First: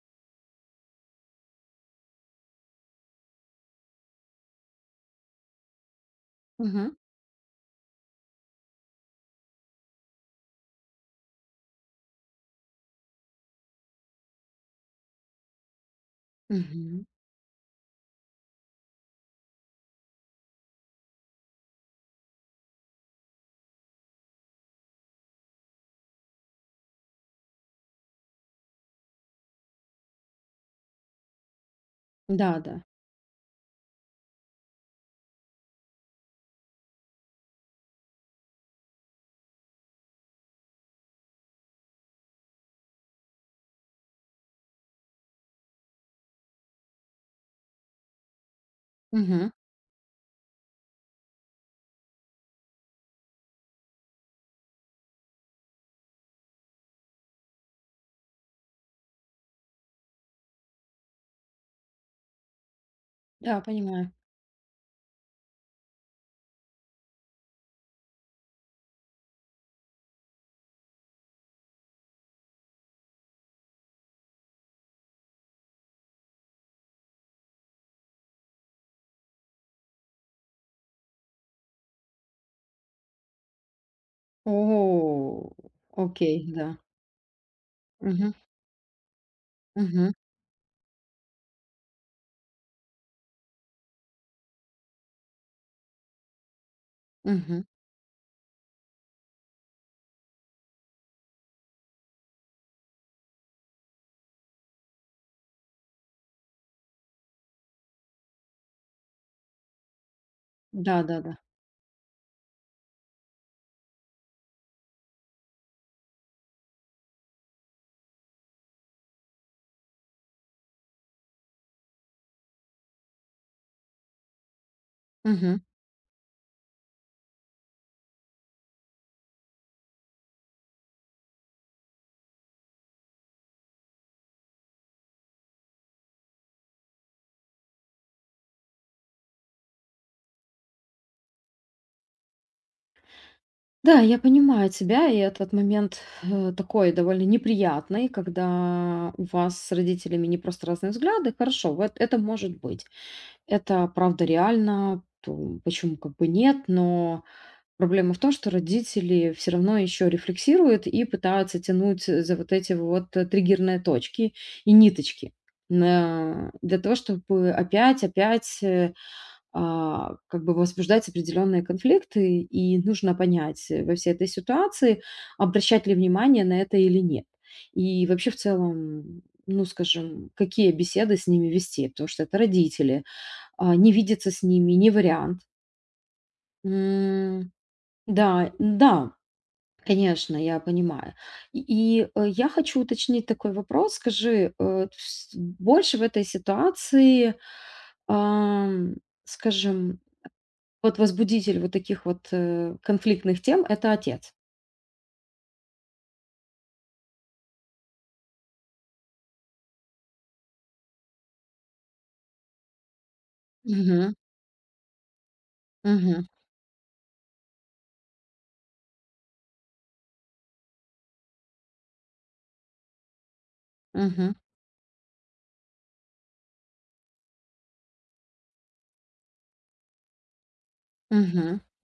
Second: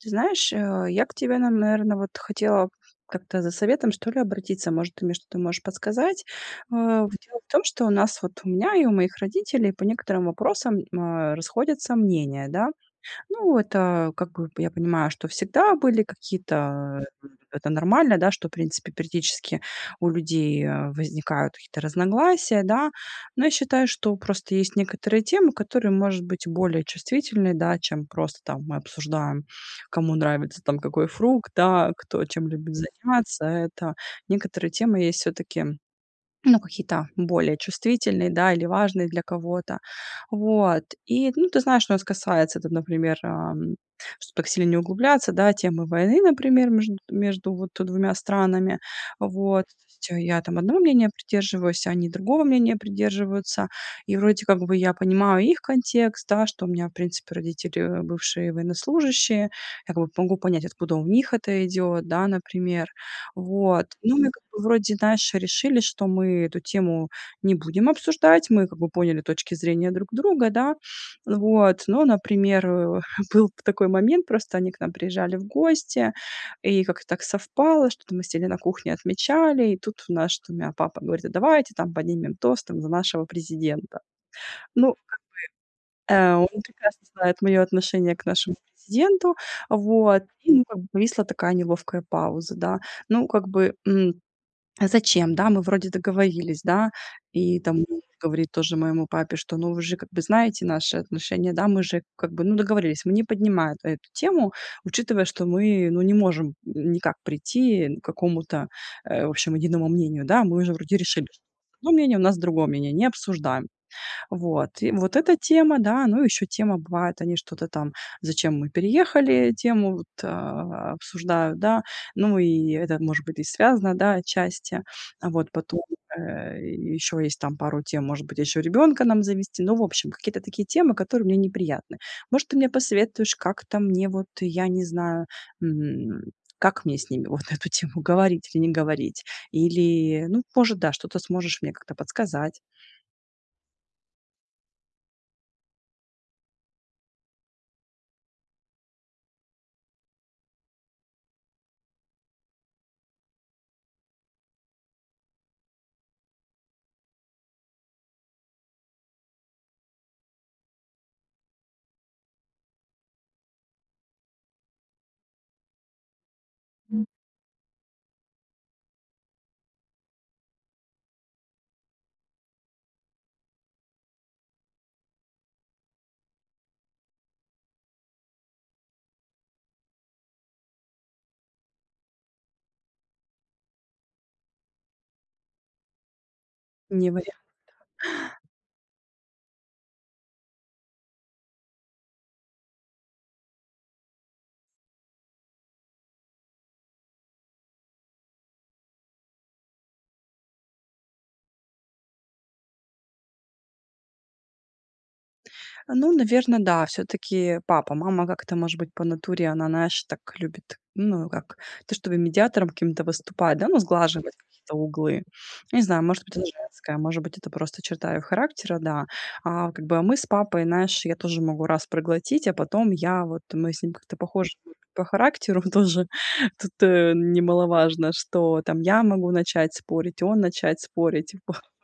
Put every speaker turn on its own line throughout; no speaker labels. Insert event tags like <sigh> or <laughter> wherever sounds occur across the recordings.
Ты знаешь, я к тебе, наверное, вот хотела как-то за советом, что ли, обратиться. Может, ты мне что-то можешь подсказать.
Мгм,
Вот дело в том, что у нас вот у меня и у моих родителей по некоторым вопросам расходятся мнения, да. Ну, это, как бы, я понимаю, что всегда были
мгм.
какие-то, это нормально, да, что, в принципе, периодически у людей возникают какие-то разногласия, да. Но я считаю, что просто есть некоторые темы, которые, может быть, более чувствительны, да, чем просто там мы обсуждаем, кому нравится там какой фрукт, да, кто чем
Да,
любит
да.
заняться. Это некоторые темы есть все-таки ну, какие-то более чувствительные, да, или важные для кого-то. Вот. И, ну, ты знаешь, что у нас касается, это, например, чтоб так сильно не углубляться, да, темы войны, например, между вот двумя странами.
Мгм.
Вот. То есть я там одного мнения придерживаюсь, они другого мнения придерживаются. И вроде как бы я понимаю их контекст, да, что у меня, в принципе, родители бывшие военнослужащие. Я как бы могу понять, откуда у них это идет, да, например.
Да,
Вот.
понимаю.
Ну, мы как бы вроде, знаешь, решили, что мы эту тему не будем обсуждать. Мы как бы поняли точки зрения друг друга, да. Вот. Но, например, <laughs> был такой момент, просто они к нам приезжали в гости, и как-то так совпало, что-то мы сели на кухне, отмечали, и тут у нас, что у меня папа говорит: а давайте там поднимем тост там за нашего президента. Ну,
О, окей,
он
да.
прекрасно знает мое отношение к
Мгм,
нашему президенту,
мгм,
вот. И, ну, как бы повисла такая неловкая пауза, да. Ну, как бы, а зачем, да, мы вроде договорились, да. И
мгм.
там муж говорит тоже моему папе, что, ну, вы же как бы знаете наши отношения, да, мы же как бы, ну, договорились. Мы не поднимаем эту тему, учитывая, что мы, ну, не можем никак прийти к какому-то, в общем, единому мнению, да. Мы уже вроде решили,
Да-да-да.
что одно мнение, у нас другое мнение, не обсуждаем. Вот. И вот эта тема, да. Ну, еще тема бывает, они что-то там, зачем мы переехали, тему вот, обсуждают, да. Ну, и это, может быть, и связано, да, отчасти. А вот
Мгм.
потом, еще есть там пару тем, может быть, еще ребенка нам завести. Ну, в общем, какие-то такие темы, которые мне неприятны. Может, ты мне посоветуешь, как-то мне вот, я не знаю, м, как мне с ними вот <laughs> эту тему говорить или не говорить? Или, ну, может, да, что-то сможешь мне как-то подсказать.
Да, я понимаю тебя, и этот момент, такой довольно неприятный, когда у вас с родителями не просто разные взгляды. Хорошо, вот это может быть. Это правда реально, то почему как бы нет, но проблема в том, что родители все равно еще рефлексируют и пытаются тянуть за вот эти вот, триггерные точки и ниточки. На Для того, чтобы опять как бы возбуждать определенные конфликты, и нужно понять, во всей этой ситуации, обращать ли внимание на это или нет. И вообще в целом, ну, скажем, какие беседы с ними вести, потому что это родители, не видеться с ними — не вариант.
Не вариа
М, да, да. Конечно, я понимаю. И, и я хочу уточнить такой вопрос. Скажи, больше в этой ситуации, ам, скажем, вот возбудитель вот таких вот конфликтных тем — это отец.
Ну, наверное, да, все таки папа. Мама как-то, может быть, по натуре, она, знаешь, так любит, ну, как то, чтобы медиатором каким-то выступать, да, ну,
Мгм.
сглаживать какие-то углы. Не знаю, может
Мгм.
быть, это женская, может быть, это просто черта её характера, да. А, как бы, а мы с папой, знаешь, я тоже могу раз проглотить, а потом я вот мы с ним как-то
Мгм.
похожи по характеру <laughs> тоже. Тут, немаловажно, что там я могу начать спорить, он начать спорить.
Мгм.
<laughs>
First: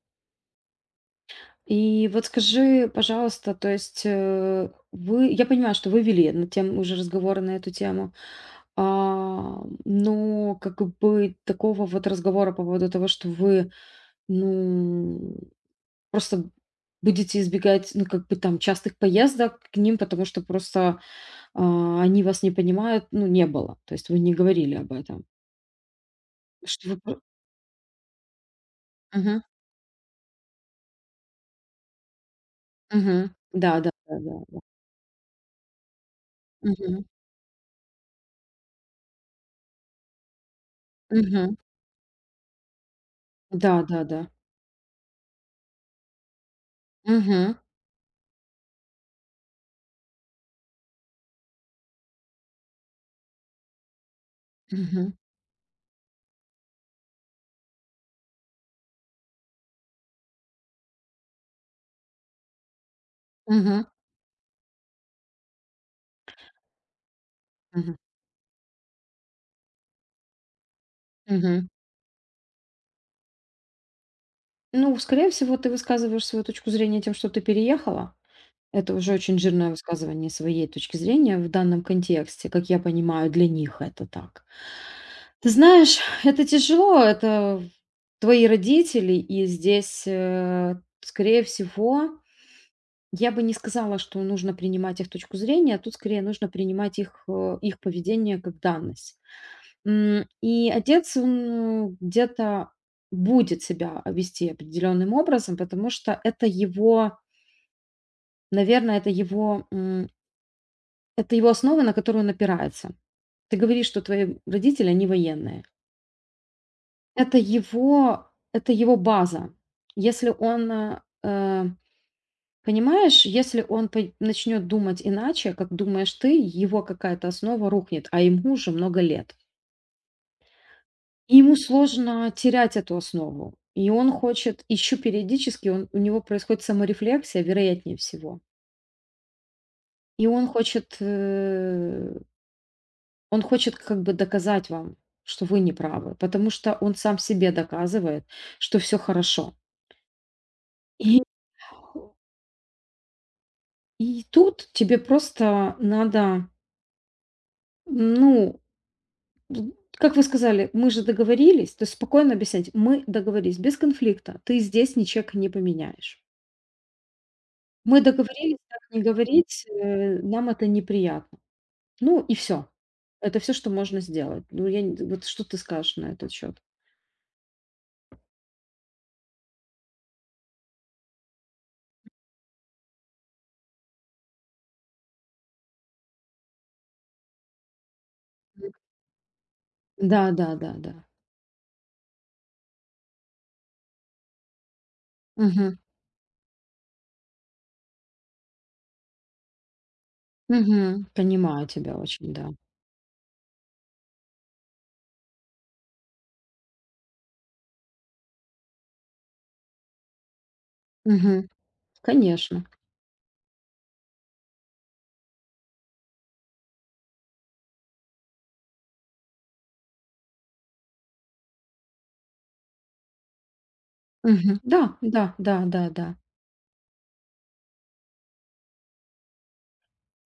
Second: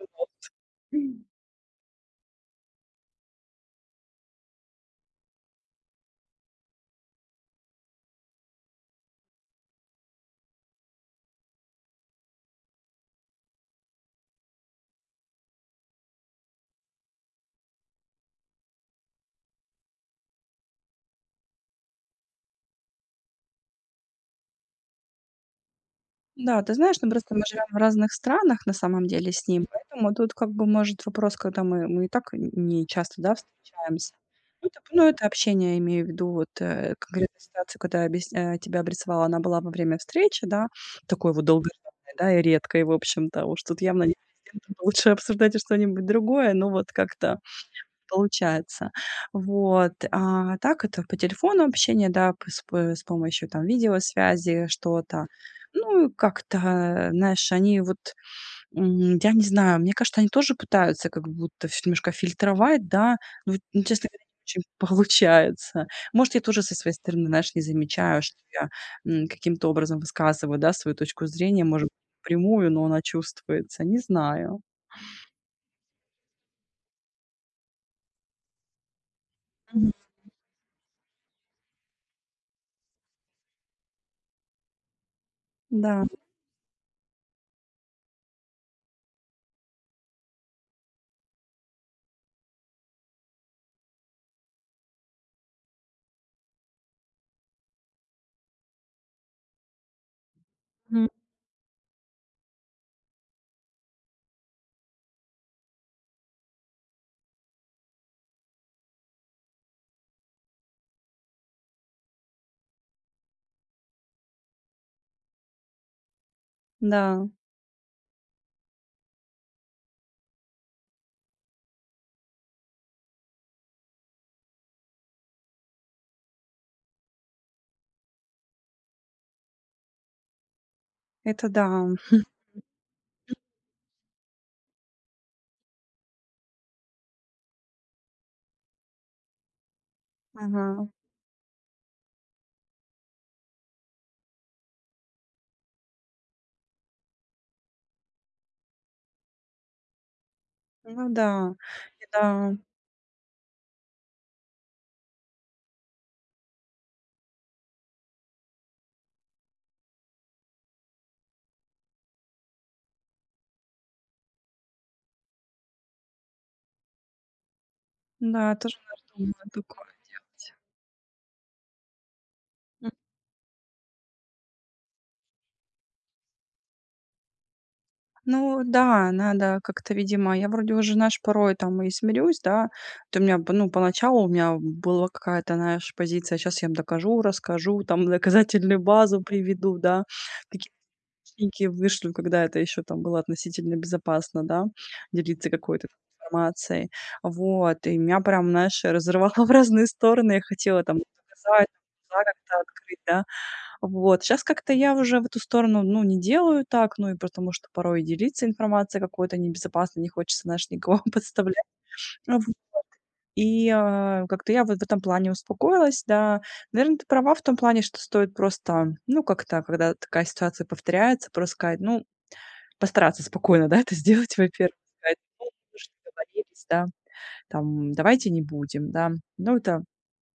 И вот скажи, пожалуйста, то есть вы, я понимаю, что вы вели на тем уже разговоры на эту тему, но как бы такого вот разговора по поводу того, что вы ну, просто будете избегать, ну, как бы там частых поездок к ним, потому что просто, они вас не понимают, ну, не было. То есть вы не говорили об этом.
Да, ты
Что вы
знаешь, ну,
про.
просто мы живем в разных странах на самом деле
Мгм,
с ним, поэтому тут как бы, может, вопрос, когда мы и так н не часто,
мгм.
да,
Да, да,
встречаемся.
да, да, да.
Ну, это общение, я имею в виду, вот,
Мгм,
конкретно ситуацию, когда я тебе обрисовала, она была во время встречи, да, такой вот
мгм.
долгожданной, да, и редкой, в общем-то. Уж
Да,
тут
да,
явно не
да.
с кем-то лучше обсуждать что-нибудь другое, но вот как-то
Мгм,
получается. Вот, а так это по телефону общение, да, п с помощью там видеосвязи,
мгм,
что-то. Ну, и как-то, знаешь, они вот, я не знаю, мне кажется, они тоже пытаются как будто всё немножко фильтровать, да, но вот,
мгм,
ну, честно говоря, не очень <laughs> получается. Может, я тоже со своей стороны, знаешь, не
мгм,
замечаю, что я, каким-то образом высказываю, да, свою точку зрения,
мгм.
может, прямую, но она чувствуется, не знаю.
Ну, скорее всего, ты высказываешь свою точку зрения тем, что ты переехала. Это уже очень жирное
Мгм.
высказывание своей точки зрения в данном контексте. Как я понимаю, для них это так. Ты знаешь,
Да,
это тяжело, это твои родители, и здесь, скорее всего, я бы не сказала, что нужно принимать их точку зрения, а тут скорее нужно принимать их поведение как данность. И отец, он где-то будет себя вести определенным образом, потому что это его, наверное, это его основа, на которую он опирается. Ты говоришь, что твои родители, они военные.
да,
Это его это его база. Если он, понимаешь, если он пой начнет думать иначе, как думаешь ты, его какая-то основа рухнет, а ему уже много лет. И
это
ему
да.
сложно терять эту основу. И он хочет еще периодически он у него происходит саморефлексия, вероятнее всего. И он
Ага.
хочет, э, он хочет как бы доказать вам, что вы не правы, потому что он сам себе доказывает, что все хорошо.
Ну
И
да, и да,
И тут тебе просто надо, ну, д как вы сказали, мы же договорились, то есть спокойно объяснять: "Мы договорились, без конфликта, ты здесь ничек не поменяешь. Мы
да,
договорились
тоже,
так не
наверно, думала
говорить,
такое
нам
делать.
это неприятно". Ну и все.
М.
Это все, что можно сделать. Ну, я не, вот что ты скажешь на этот счет?
Ну да, надо как-то, видимо, я вроде уже, знаешь, порой там и смирюсь, да. То у меня, б ну, поначалу у меня была какая-то, знаешь, позиция: "Сейчас я им докажу, расскажу, там доказательную базу приведу", да.
Да, да, да,
Какие-то
да.
техники вышлю, когда это еще там было относительно безопасно, да, делиться
Мгм.
какой-то там информацией. Вот, и меня прям, знаешь, разрывало <laughs> в разные стороны. Я хотела там
Мгм. Понимаю
доказать,
тебя
глаза
очень, да.
как-то открыть, да. Вот. Сейчас как-то я уже в эту сторону, ну, не делаю так, ну, и потому что порой делиться информацией какой-то небезопасной, не хочется, знаешь, никого <laughs>
Мгм.
подставлять. Ну
Конечно.
как-то я вот в этом плане успокоилась, да. Наверное, ты права в том плане, что стоит просто, ну, как-то, когда такая ситуация повторяется, просто сказать, ну, постараться спокойно, да, <laughs> это сделать,
Мгм.
во-первых.
Да,
Сказать:
да,
"Ну,
да,
мы
да,
же
да.
договорились, да, там, давайте не будем", да. Ну,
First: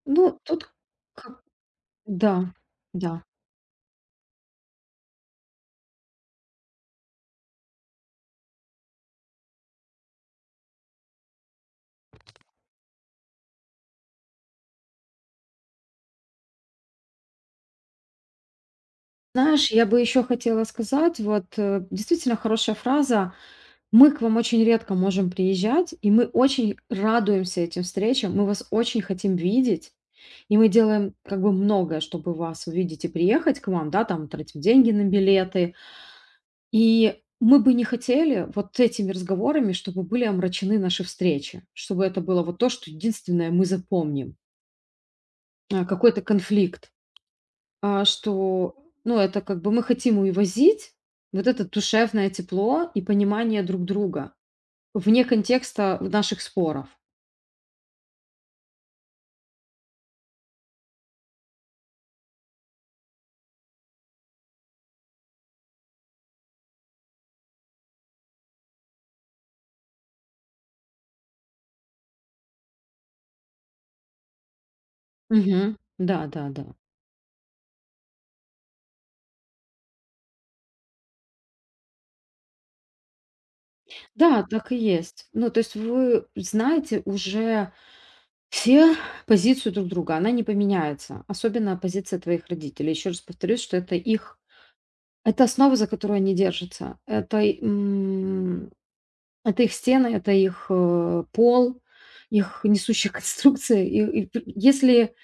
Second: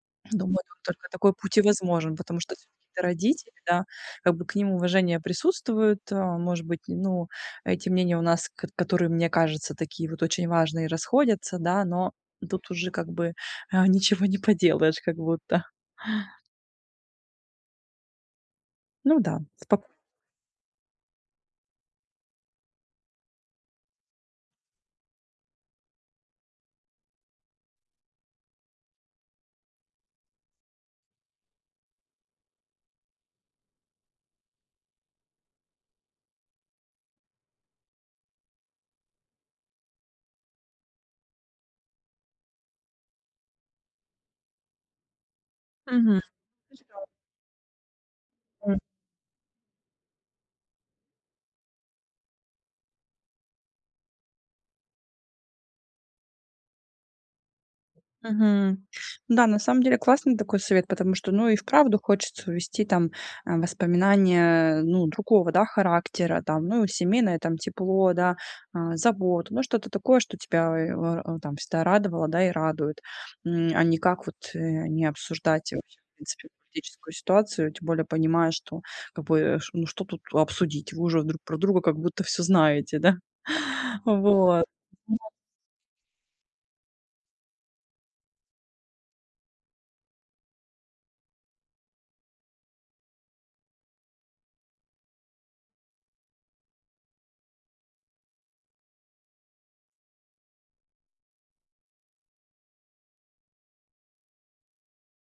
Ну,
думаю,
тут.
тут только такой путь и возможен,
Да,
потому что всё-таки это
да.
родители, да, как бы к ним уважение присутствует. А, может быть, ну, эти мнения у нас, к которые, мне кажется, такие вот очень важные, расходятся, да, но тут уже как бы, ничего не поделаешь как будто. Ну да, с
Знаешь, я бы еще хотела сказать, вот действительно хорошая фраза. Мы к вам очень редко можем приезжать, и мы очень радуемся этим встречам, мы вас очень хотим видеть, и мы делаем как бы многое, чтобы вас увидеть и приехать к вам, да, там тратим деньги на билеты. И мы бы не хотели вот этими разговорами, чтобы были омрачены наши встречи, чтобы это было вот то, что единственное мы запомним, какой-то конфликт. А, что, ну, это как бы мы хотим увозить вот это душевное тепло и понимание друг друга вне контекста наших споров.
мгм. Да, на самом деле классный такой совет, потому что, ну, и вправду хочется вести там воспоминания, ну, другого, да, характера, там, ну, семейное, там, тепло, да, заботу, ну, что-то такое, что тебя там всегда радовало, да, и радует, а не как вот не обсуждать
Мгм.
вообще, в
Да, да,
принципе,
да.
политическую ситуацию, тем более понимая, что, как бы, ну, что тут обсудить, вы уже друг про друга как будто все знаете, да, <laughs>
Да,
вот.
так и
Ну,
есть. Ну, то есть вы знаете уже все позицию друг друга, она не поменяется, особенно позиция твоих родителей. Еще раз повторюсь, что это их, это основа, за которую они держатся. Это их стены, это их пол, их несущая конструкция. <laughs> И п если,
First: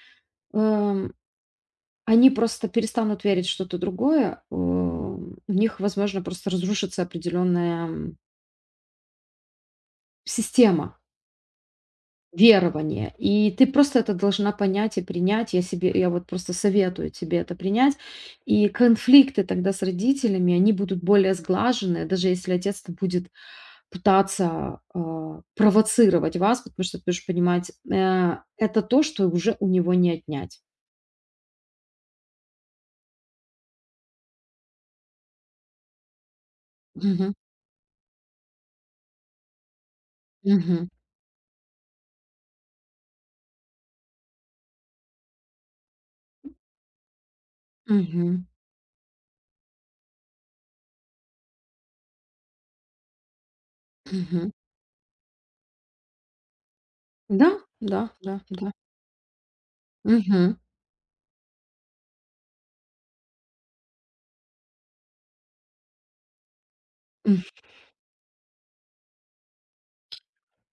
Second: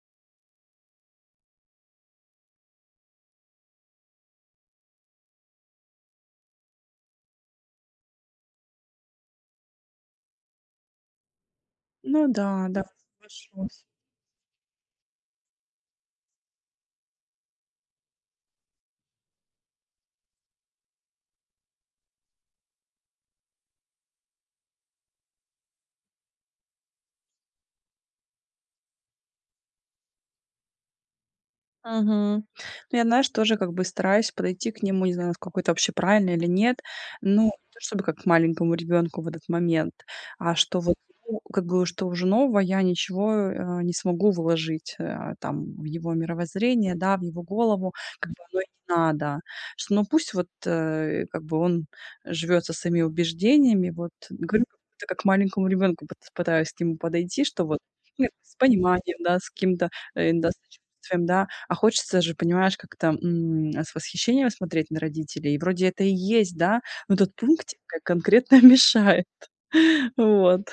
эм, они просто перестанут верить в что-то другое, у них, возможно, просто разрушится определенная, система
ну да, да,
верования. И ты
хорошо.
просто это должна понять и принять. Я вот просто советую тебе это принять. И конфликты тогда с родителями, они будут более сглаженные, даже если отец-то будет пытаться, провоцировать вас, потому что ты будешь понимать, это то, что уже у него не отнять.
Мгм. Ну, я, знаешь, тоже как бы стараюсь подойти к нему, не знаю, насколько это вообще правильно или нет.
Мгм.
Ну, не то чтобы как к маленькому ребенку в этот момент, а что
Мгм.
вот ну, как бы что уже нового я ничего не смогу вложить там в его мировоззрение, да, в его голову, как бы
Мгм.
оно и не надо. Что, ну пусть вот как бы он живет со своими убеждениями, вот
Мгм.
говорю, как будто как к маленькому ребенку пытаюсь к нему подойти,
Да,
что вот
да,
ну,
да,
с
да.
пониманием, да, с каким-то да,
Мгм.
сочувствием, да, а хочется же, понимаешь, как-то, с восхищением смотреть на родителей. И вроде это и есть, да, но тот
М.
пунктик как конкретно <laughs> мешает. <laughs> Вот.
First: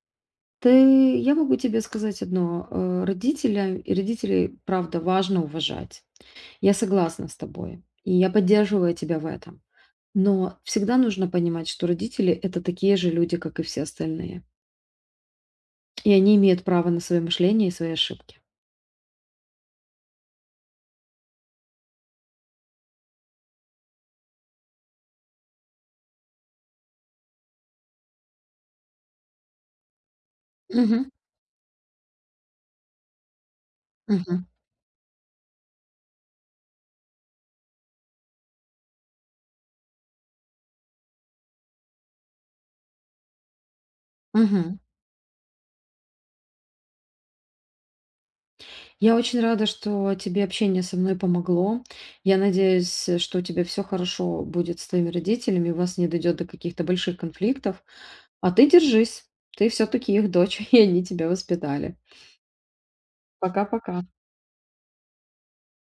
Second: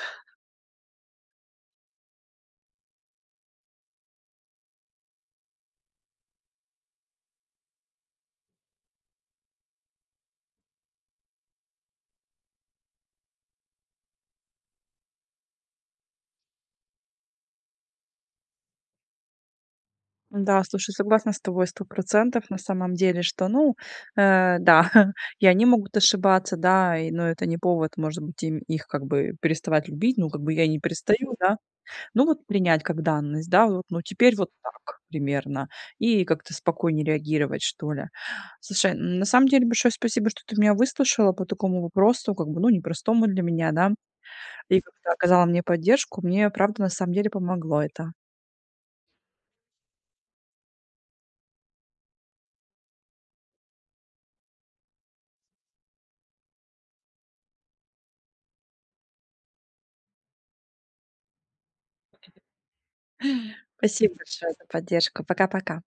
Ты я могу тебе сказать одно, родителя и родителей, правда, важно уважать. Я согласна с тобой, и я поддерживаю тебя в этом. Но всегда нужно понимать, что родители — это такие же люди, как и все остальные, и они имеют право на свое мышление и свои ошибки.
Да, слушай, согласна с тобой 100 на самом деле, что, ну, да, <laughs> и они могут ошибаться, да, и, но это не повод, может быть, им их как бы переставать любить. Ну, как бы я и не
Мгм.
перестаю, да. Ну, вот принять как данность, да, вот, ну, теперь
Мгм.
вот так примерно, и как-то спокойнее реагировать, что ли. Слушай, на самом деле большое спасибо, что ты меня выслушала по такому вопросу, как бы, ну, непростому для меня, да,
Мгм.
и как-то оказала мне поддержку. Мне, правда, на самом деле помогло это.
Я очень рада, что тебе общение со мной помогло. Я надеюсь, что у тебя все хорошо будет с твоими родителями, у вас не дойдет до каких-то больших конфликтов. А ты держись, ты все-таки их дочь, <laughs> и они тебя воспитали. Пока-пока.
Спасибо большое за поддержку. Пока-пока.